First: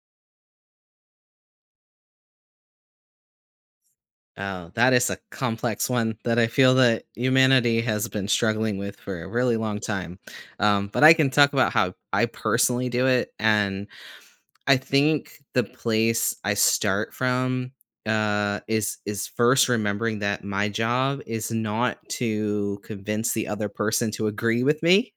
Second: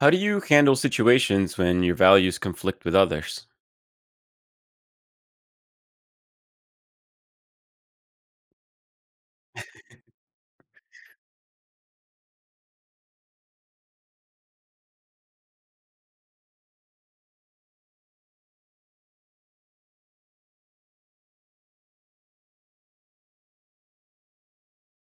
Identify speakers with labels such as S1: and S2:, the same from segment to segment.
S1: How do you handle situations when your values conflict with others?
S2: Oh, that is a complex one that I feel that humanity has been struggling with for a really long time. But I can talk about how I personally do it. And I think the place I start from is first remembering that my job is not to convince the other person to agree with me.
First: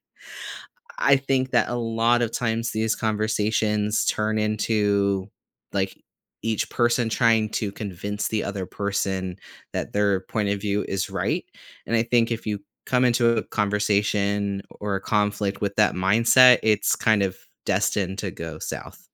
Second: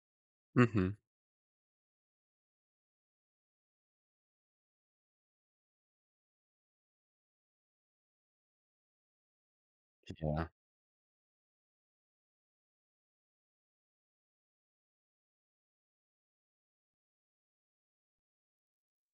S1: Mhm.
S2: I think that a lot of times these conversations turn into like each person trying to convince the other person that their
S1: Yeah.
S2: point of view is right. And I think if you come into a conversation or a conflict with that mindset, it's kind of destined to go south.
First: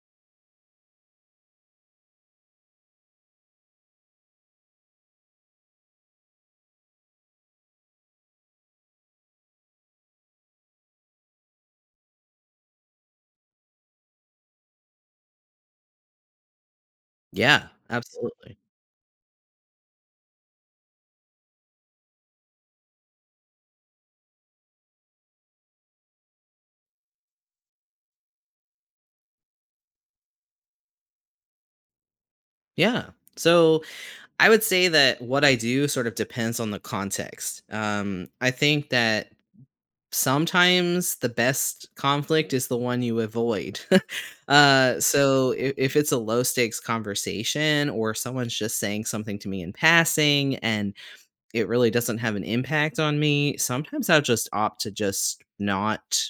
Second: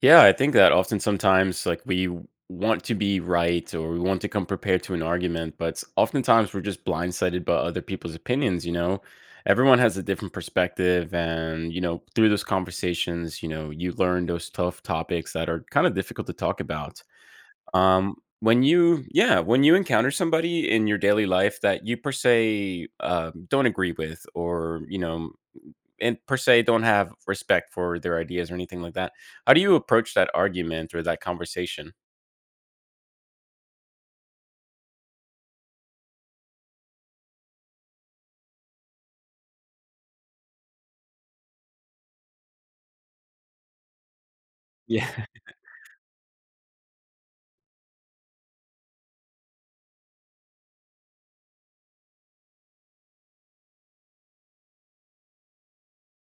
S1: Yeah, I think that often sometimes, like, we w want to be right or we want to come prepared to an argument, but oftentimes we're just blindsided by other people's opinions? Everyone has a different perspective and through those conversations, you learn those tough topics that are kinda difficult to talk about.
S2: Yeah,
S1: Um,
S2: absolutely.
S1: when you yeah, when you encounter somebody in your daily life that you per se, don't agree with or and per se don't have respect for their ideas or anything like that. How do you approach that argument or that conversation?
S2: Yeah. So I would say that what I do sort of depends on the context. I think that sometimes the best conflict is the one you avoid. uh,
S1: Yeah.
S2: so if, if it's a low stakes conversation or someone's just saying something to me in passing and it really doesn't have an impact on me, sometimes I'll just opt to just not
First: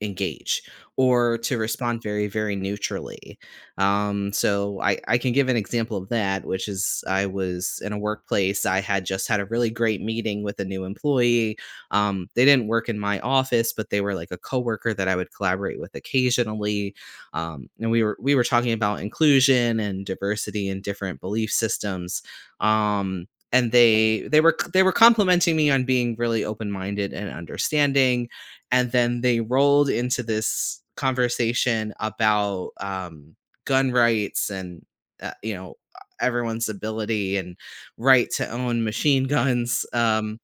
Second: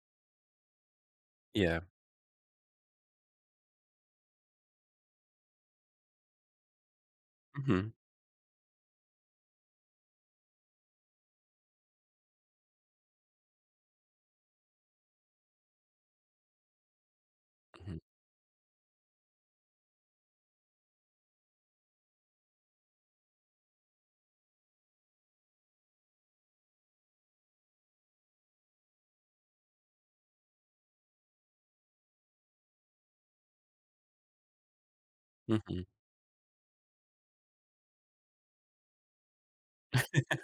S2: engage, or to
S1: Yeah.
S2: respond very, very neutrally. So I can give an example of that, which is I was in
S1: Mhm.
S2: a workplace. I had just had a really great meeting with a new employee. They didn't work in my office, but they were like a coworker that I would collaborate with occasionally. And
S1: Mhm.
S2: we were talking about inclusion and diversity and different belief systems. Um, and they were complimenting me on being really open-minded and understanding, and then they rolled into this conversation about gun rights and uh, you know
S1: Mhm.
S2: everyone's ability and right to own machine guns,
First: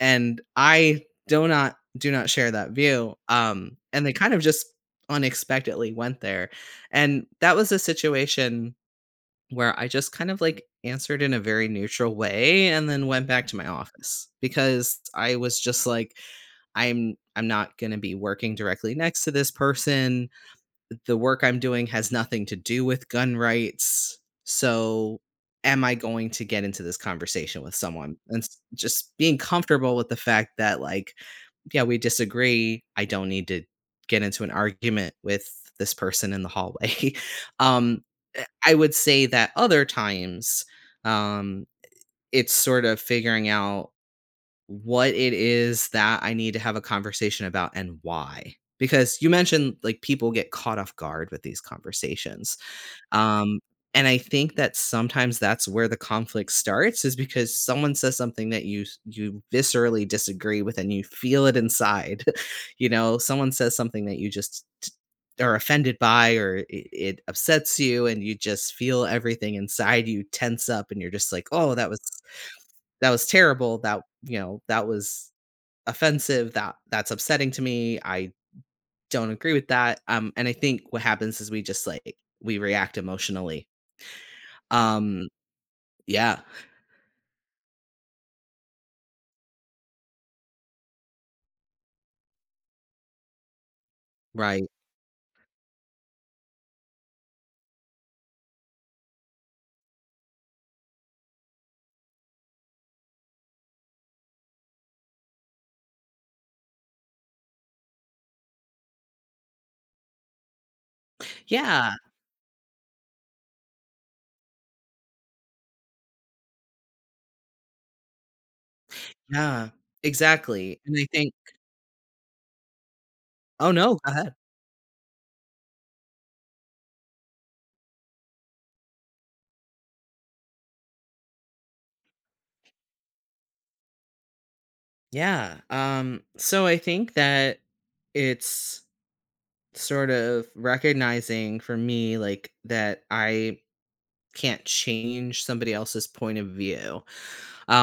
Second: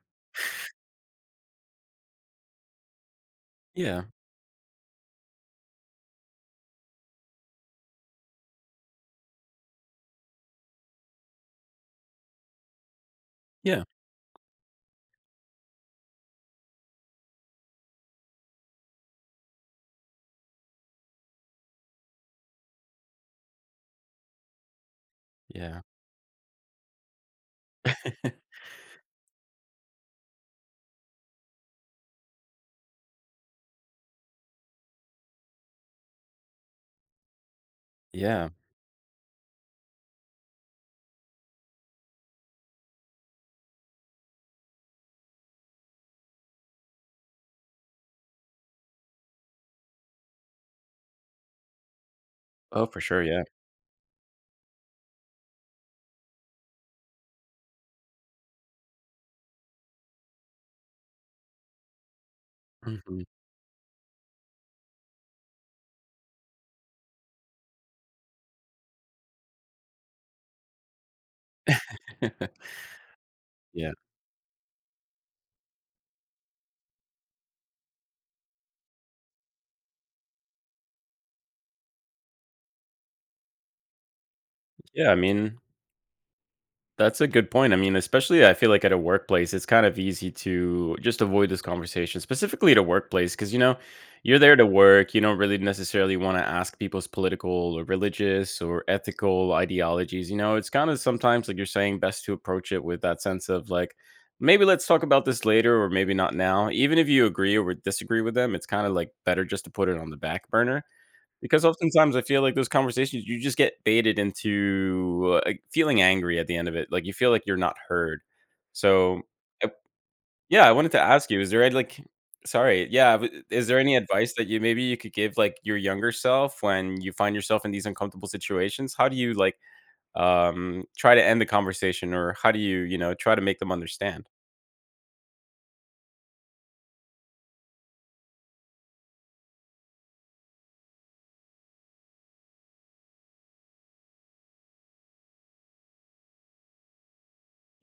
S2: and I do not share that view, and
S1: Yeah.
S2: they kind of just unexpectedly went there. And that was a situation where I just kind of, like, answered in a very neutral way and then went back to my
S1: Yeah.
S2: office because I was just like, "I'm not gonna be working directly next to this person. The work I'm doing has nothing to do with gun rights. So
S1: Yeah.
S2: am I going to get into this conversation with someone?" And just being comfortable with the fact that, like, yeah, we disagree. I don't need to get into an argument with this person in the hallway. um
S1: Yeah.
S2: I would say that other times, um it's sort of figuring out what it is that I need to have a conversation about and why. Because you mentioned, like, people get caught off guard with these conversations.
S1: Oh, for sure. Yeah.
S2: Um, and I think that sometimes that's where the conflict starts, is because someone says something that you viscerally disagree with and you feel it inside. You know,
S1: Mhm.
S2: someone says something that you just are offended by, or it upsets you, and you just feel everything inside you tense up, and you're just like, "Oh, that was terrible.
S1: Yeah.
S2: That you know that was offensive. That's upsetting to me. I don't agree with that." And I think what happens is, we just, like, we react emotionally.
S1: Yeah. I
S2: Um,
S1: mean,
S2: yeah,
S1: that's a good point. I mean, especially I feel like at a workplace, it's kind of easy to just avoid this conversation, specifically at a workplace, because you know, you're there to
S2: right.
S1: work. You don't really necessarily want to ask people's political or religious or ethical ideologies. You know, it's kind of sometimes like you're saying, best to approach it with that sense of like, maybe let's talk about this later or maybe not now. Even if you agree or disagree with them, it's kind of like better just to put it on the back burner because
S2: Yeah,
S1: oftentimes I feel like those conversations, you just get baited into, feeling angry at the end of it, like, you feel like you're not heard. So,
S2: yeah,
S1: uh yeah, I
S2: exactly.
S1: wanted
S2: And
S1: to
S2: I
S1: ask
S2: think,
S1: you, is there any, like sorry, yeah, but is
S2: oh
S1: there any
S2: no, go
S1: advice
S2: ahead.
S1: that you maybe you could give, like, your younger self when you find yourself in these uncomfortable situations? How do you try to end the conversation, or how do you, you know, try to make them understand?
S2: Yeah. So I think that it's sort of recognizing for me, like, that I can't change somebody else's point of view.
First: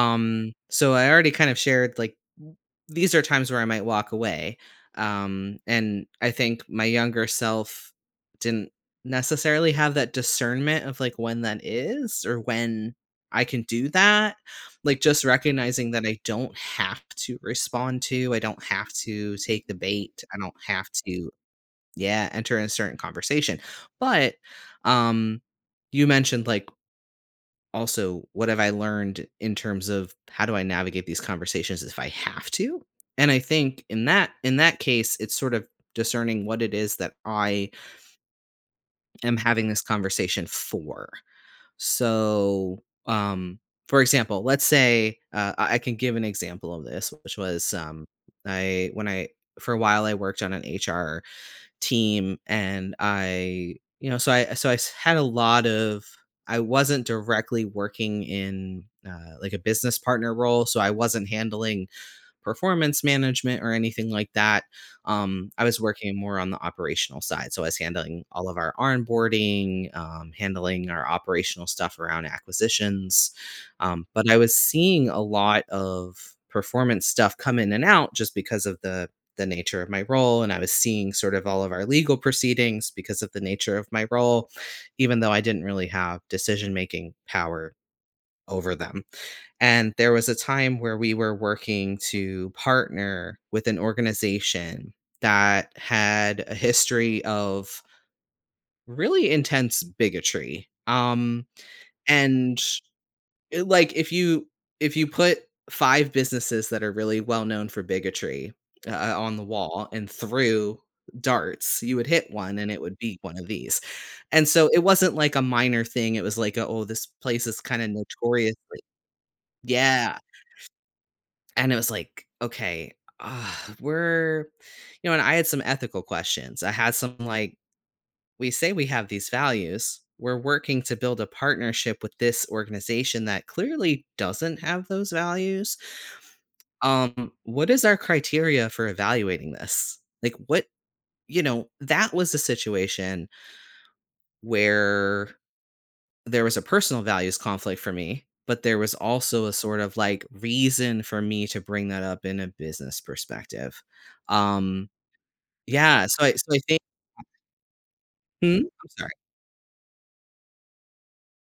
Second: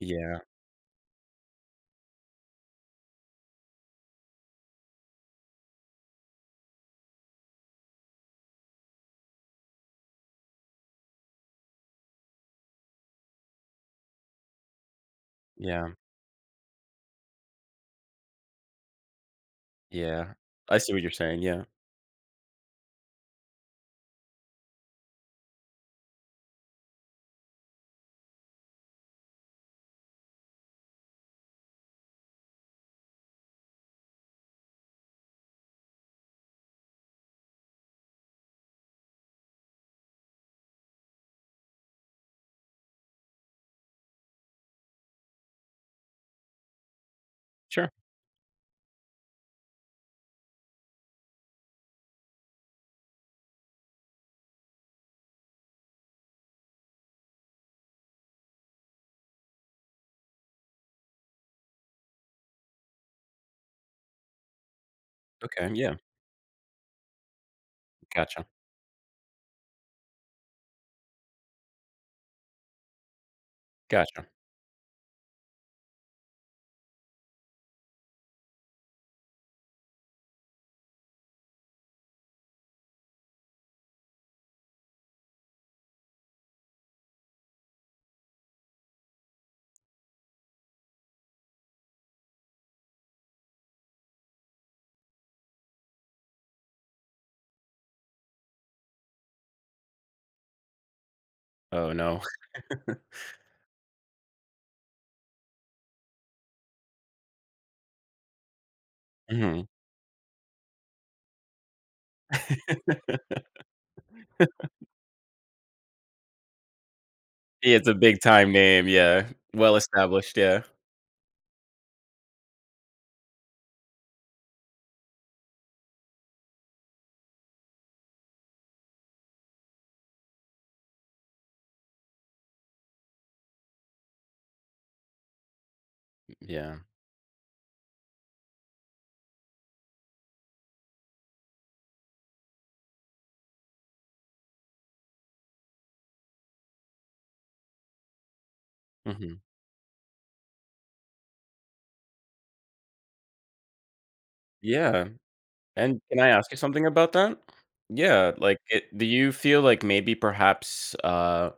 S1: Yeah,
S2: so I already kind of shared like these are times where I might walk away. And I think my younger self didn't necessarily have that discernment of like when that is or when I can do that. Like, just
S1: yeah,
S2: recognizing that I don't have to respond, to, I don't have to take the bait,
S1: yeah.
S2: I don't
S1: I
S2: have
S1: see what you're
S2: to,
S1: saying, yeah.
S2: yeah, enter in a certain conversation. But um you mentioned, like, also what have I learned in terms of how do I navigate these conversations if I have to? And I think in that case, it's sort of discerning what it is that I am having this conversation for. So, for example, let's say I can give an example of this, which was
S1: Sure,
S2: I when I for a while I worked on an HR team, and I you know, so I s- had a lot of I wasn't directly working in like a business partner role, so I wasn't handling performance management or anything like that. I
S1: okay,
S2: was
S1: yeah,
S2: working more on the operational side. So I was handling
S1: gotcha,
S2: all of our onboarding, handling our operational stuff around acquisitions. Um,
S1: gotcha.
S2: but I was seeing a lot of performance stuff come in and out just because of the nature of my role, and I was seeing sort of all of our legal proceedings because of the nature of my role, even though I didn't really have decision making power over them. And there was a time where we were working to partner with an organization that had a history of really intense bigotry. Um
S1: Oh, no.
S2: and like, if you put five businesses that are really well known for bigotry on the wall and threw darts, you would hit one and it would be one of these. And so it wasn't like a minor thing. It was like, a, oh, this place is
S1: Yeah,
S2: kind
S1: it's
S2: of
S1: a big time
S2: notoriously.
S1: name, yeah. Well
S2: Yeah.
S1: established, yeah.
S2: And it was like, okay, uh, we're, and I had some ethical questions. I had some, like, we say we have these values. We're working to build a partnership with this organization that clearly doesn't have those values.
S1: Yeah.
S2: What is our criteria for evaluating this? That was a situation where there was a personal values conflict for me, but there was
S1: Mhm.
S2: also a sort of like reason for me to bring that up in a business perspective. Um,
S1: Yeah. And
S2: yeah,
S1: can
S2: so
S1: I
S2: I
S1: ask
S2: so
S1: you
S2: I think.
S1: something about that? Yeah,
S2: Hmm?
S1: like,
S2: I'm
S1: it do
S2: sorry.
S1: you feel like maybe perhaps, uh,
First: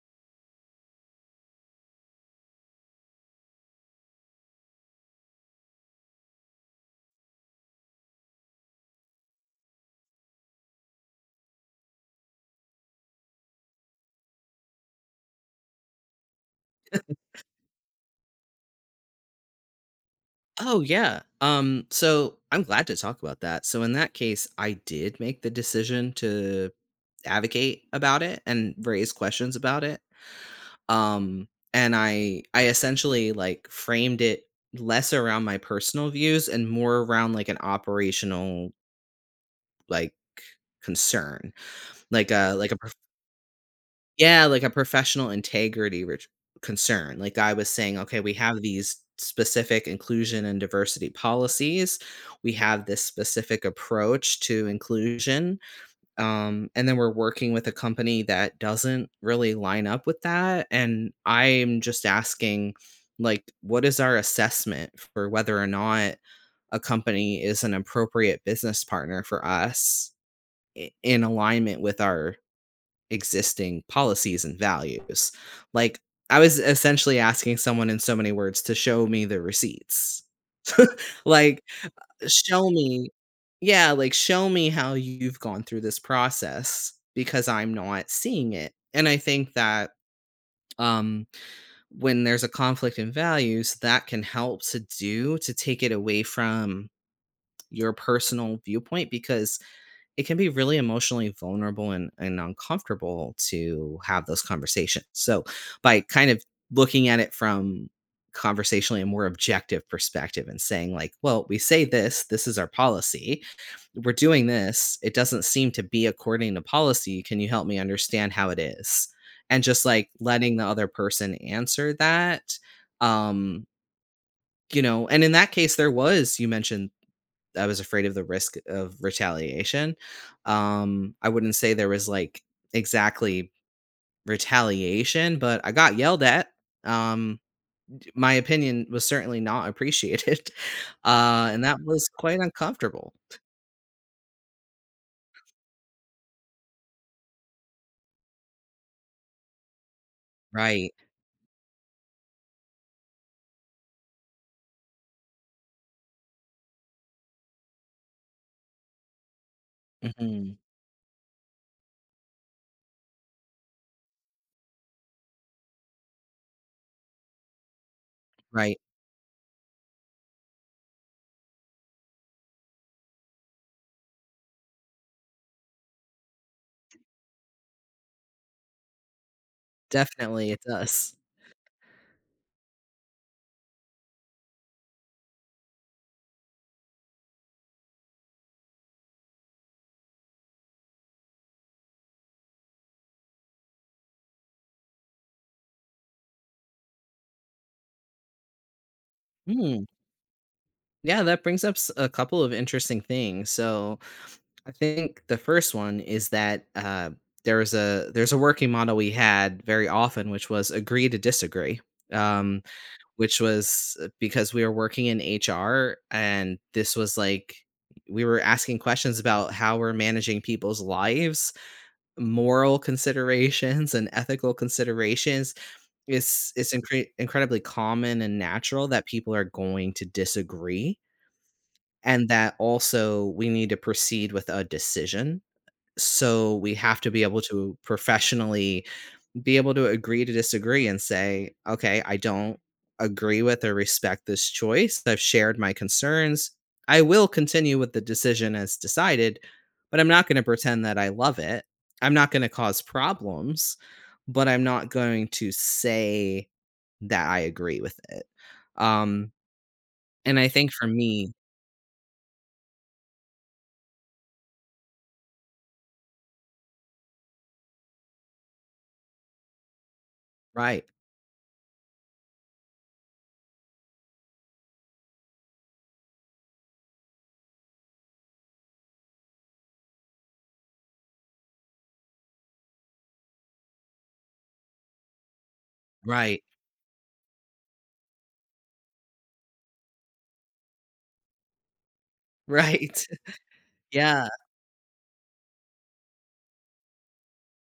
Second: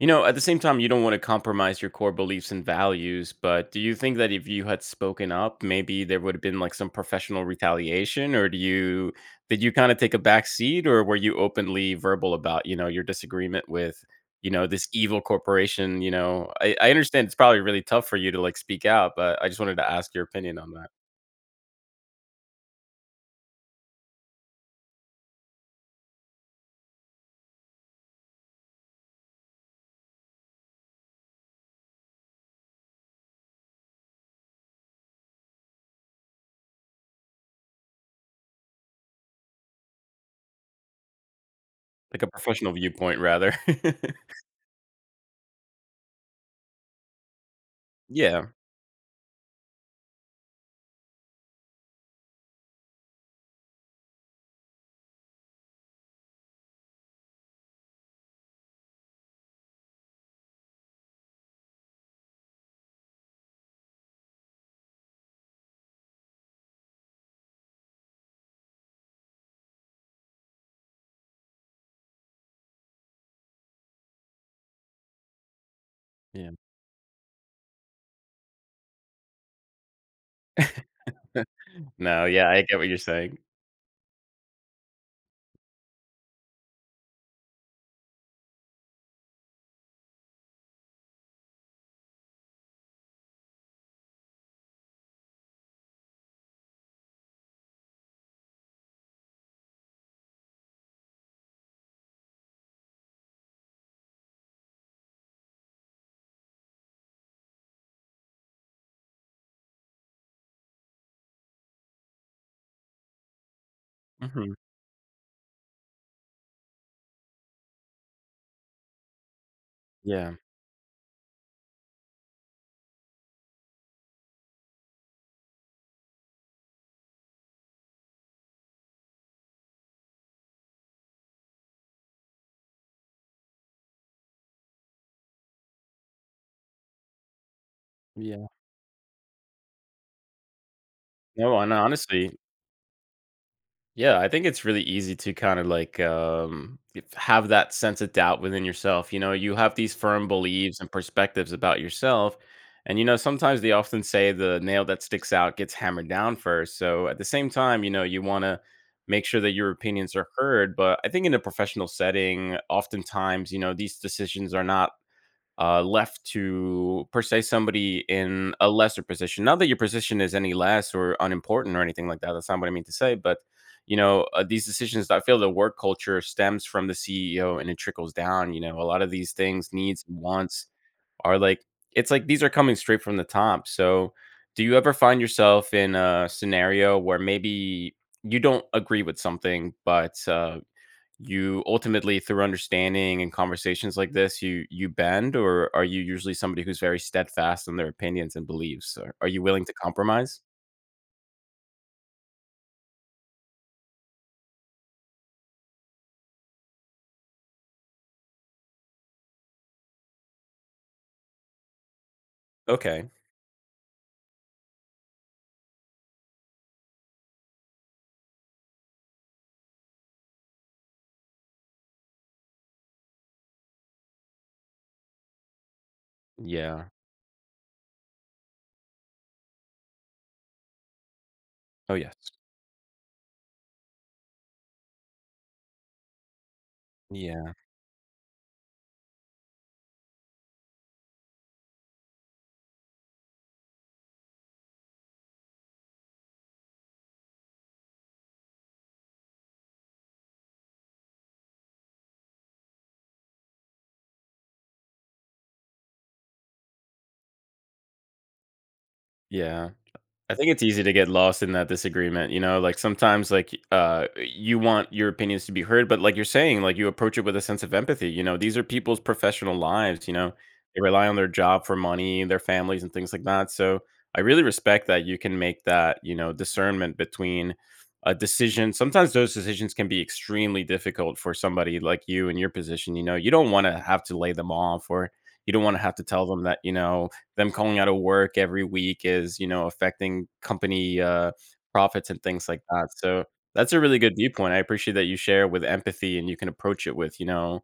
S1: you know, at the same time, you don't wanna compromise your core beliefs and values, but do you think that if you had spoken up, maybe there would've been, like, some professional retaliation, or do you did you kinda take a back seat, or were you openly verbal about, you know, your disagreement with, you know, this evil corporation, you know? I understand it's probably really tough for you to, like, speak out, but I just wanted to ask your opinion on
S2: Oh
S1: that,
S2: yeah. So I'm glad to talk about that. So in that case, I did make the decision to advocate about it and raise questions about it. Um, and I essentially like framed it less around my personal views and more around like an operational, like, concern,
S1: like a
S2: like
S1: professional
S2: a prof
S1: viewpoint rather.
S2: yeah, like a professional integrity ret concern. Like, I was saying, "Okay, we
S1: Yeah,
S2: have these specific inclusion and diversity policies, we have this specific approach to inclusion, and then we're working with a company that doesn't really line up with that," and I'm just asking, like, what is our assessment for whether or not a company is an appropriate business partner for us, I in alignment with our existing policies and values. Like, I
S1: yeah.
S2: was essentially asking someone in so many words to show me the receipts. like
S1: No, yeah, I
S2: show
S1: get what you're
S2: me
S1: saying.
S2: yeah, like, show me how you've gone through this process, because I'm not seeing it. And I think that um when there's a conflict in values, that can help to do, to take it away from your personal viewpoint, because it can be really emotionally vulnerable and uncomfortable to have those conversations. So by kind of looking at it from, conversationally, a more objective perspective and saying, like, well, we say this. This is our policy. We're doing
S1: Mhm.
S2: this. It doesn't seem to be according to policy. Can you help me understand how it is? And just, like,
S1: Yeah,
S2: letting the other person answer that. Um, you know, and in that case, there was, you mentioned, I was afraid of the risk of retaliation. I wouldn't say there was, like, exactly retaliation, but I got yelled at. Um, my
S1: yeah.
S2: opinion was certainly not appreciated,
S1: No,
S2: and
S1: and
S2: that was
S1: honestly
S2: quite uncomfortable.
S1: yeah, I think it's really easy to kind of, like, if have that sense of doubt within yourself, you know? You have these firm beliefs and
S2: Right.
S1: perspectives about yourself, and, you know, sometimes they often say the nail that sticks out gets hammered down first, so at the same time, you know, you wanna make sure that your opinions are
S2: Mhm.
S1: heard, but I think in a professional setting, oftentimes, you know, these decisions are not left to per se somebody in a
S2: Right.
S1: lesser position. Not that your position is any less or unimportant or anything like that. That's not what I mean to say. But you know, these decisions. I feel the work culture stems from the CEO and it trickles down. You know, a lot of these things, needs,
S2: Definitely, it
S1: wants,
S2: does.
S1: are it's like these are coming straight from the top. So, do you ever find yourself in a scenario where maybe you don't agree with something, but you ultimately through understanding and conversations like this you bend or are you usually somebody who's very steadfast in their opinions and beliefs? Are you willing to
S2: Mm.
S1: compromise?
S2: Yeah, that brings up a couple of interesting things. So, I think the first one is that there's a working model we had very often, which was agree to disagree. Um,
S1: Okay,
S2: which was because we were working in HR, and this was like, we were asking questions about how we're managing people's lives, moral considerations, and ethical considerations. It's
S1: yeah.
S2: incredibly common and natural that people are going to disagree,
S1: Oh yes.
S2: and that also we need to proceed with a decision, so we have to be able
S1: Yeah,
S2: to professionally be able to agree to disagree and say, okay, I don't agree with or respect this choice. I've shared my concerns. I will continue with the decision as decided, but I'm not going to pretend that I love it. I'm not going to cause problems, but I'm not going to say that I agree with it. Um,
S1: yeah, I
S2: and I
S1: think it's
S2: think,
S1: easy
S2: for
S1: to get
S2: me,
S1: lost in that disagreement, you know, like sometimes like you want your opinions to be heard, but like you're saying, like you approach it with a sense of empathy, you know, these are people's professional lives, you know. They
S2: right,
S1: rely on their job for money, their families and things like that. So I really respect that you can make that, you know, discernment between a decision. Sometimes those decisions can be extremely difficult for somebody like you in your position, you know. You don't want to have to lay them off or you don't want to have to tell
S2: right,
S1: them that, you know, them calling out of work every week is, you know, affecting company profits and things like that.
S2: right.
S1: So that's a really good
S2: Yeah.
S1: viewpoint. I appreciate that you share with empathy and you can approach it with, you know,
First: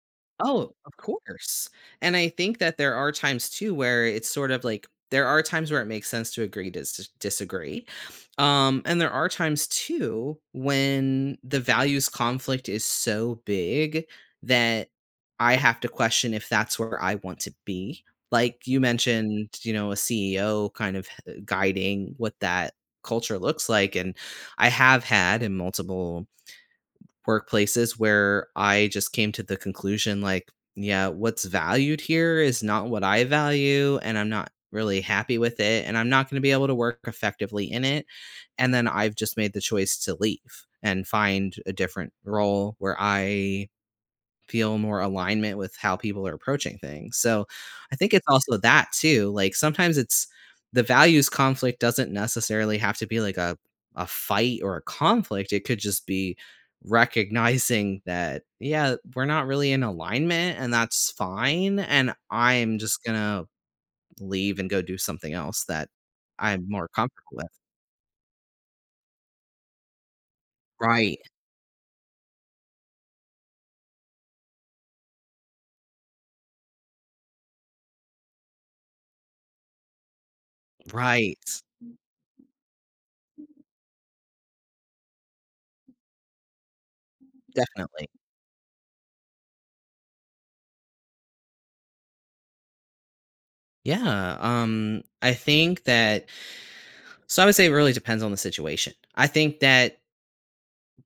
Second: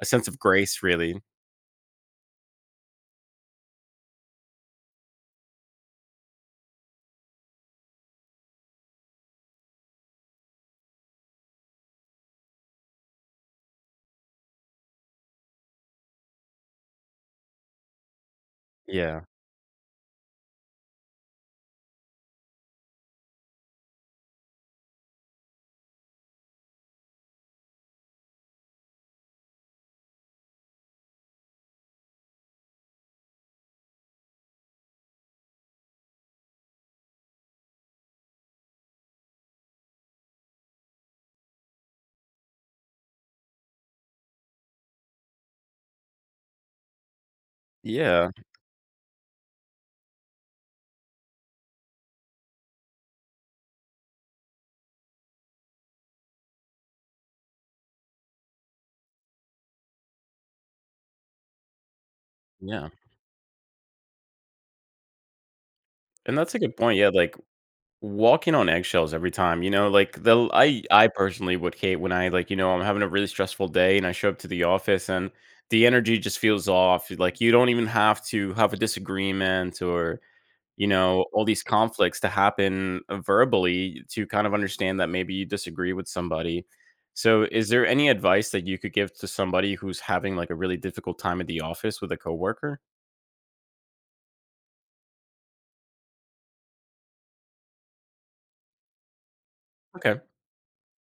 S1: a sense of
S2: Oh,
S1: grace,
S2: of
S1: really.
S2: course. And I think that there are times too where it's sort of like, there are times where it makes sense to agree to disagree. And there are times too when the values conflict is so big that I have to question if that's where I want to be. Like you
S1: Yeah.
S2: mentioned, you know, a CEO kind of guiding what that culture looks like. And I have had in multiple workplaces where I just came to the conclusion, like, yeah, what's valued here is not what I value, and I'm not really happy with it, and I'm not going to be able to work effectively in it. And then I've just made the choice to leave and find a different role where I feel more alignment with how people are approaching things. So I think it's
S1: Yeah.
S2: also that too. Like, sometimes it's, the values conflict doesn't necessarily have to be like a fight or a conflict. It could just be recognizing that, yeah, we're not really in alignment, and that's fine, and I'm
S1: Yeah.
S2: just going to leave and go do something else that
S1: And that's a
S2: I'm
S1: good
S2: more
S1: point. Yeah,
S2: comfortable
S1: like
S2: with.
S1: walking on eggshells every time, you know, like the I
S2: Right.
S1: personally would hate when I, you know, I'm having a really stressful day and I show up to the office and the energy just feels off. Like you don't even have to have a disagreement or you know, all
S2: Right.
S1: these conflicts to happen verbally to kind of understand that maybe you disagree with somebody. So, is there any
S2: Definitely.
S1: advice that you could give to somebody who's having like a really difficult time at the office with a coworker?
S2: Yeah, I think that, so I would say it really depends on the situation. I think that
S1: Okay.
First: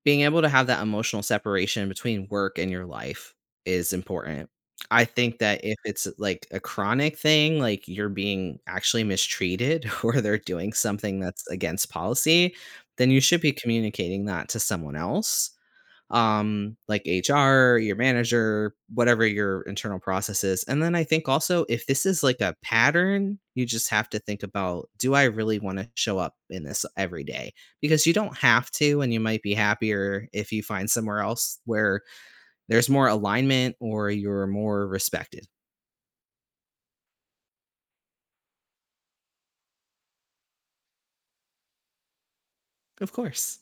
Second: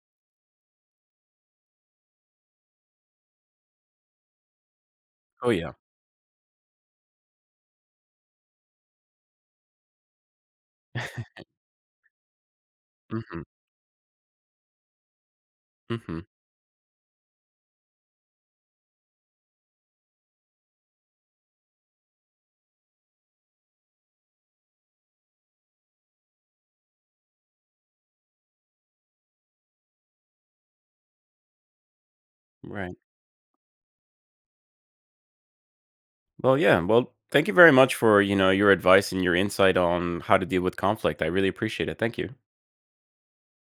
S2: being able to have that emotional separation between work and your life is important. I think
S1: Oh
S2: that
S1: yeah.
S2: if it's like a chronic thing, like you're being actually mistreated or they're doing something that's against policy, then you should
S1: Hmm.
S2: be communicating that to someone else,
S1: Hmm.
S2: like HR, your manager, whatever your internal process is. And then I think also, if this is like a pattern, you just have to think about, do I really want to show up in this every day? Because you don't have to, and you might be happier if you find somewhere else where there's
S1: Right.
S2: more alignment or you're more respected.
S1: Well, yeah. Well, thank you very much for you know your advice and your insight on how to deal with conflict. I really appreciate it. Thank you.
S2: Of course.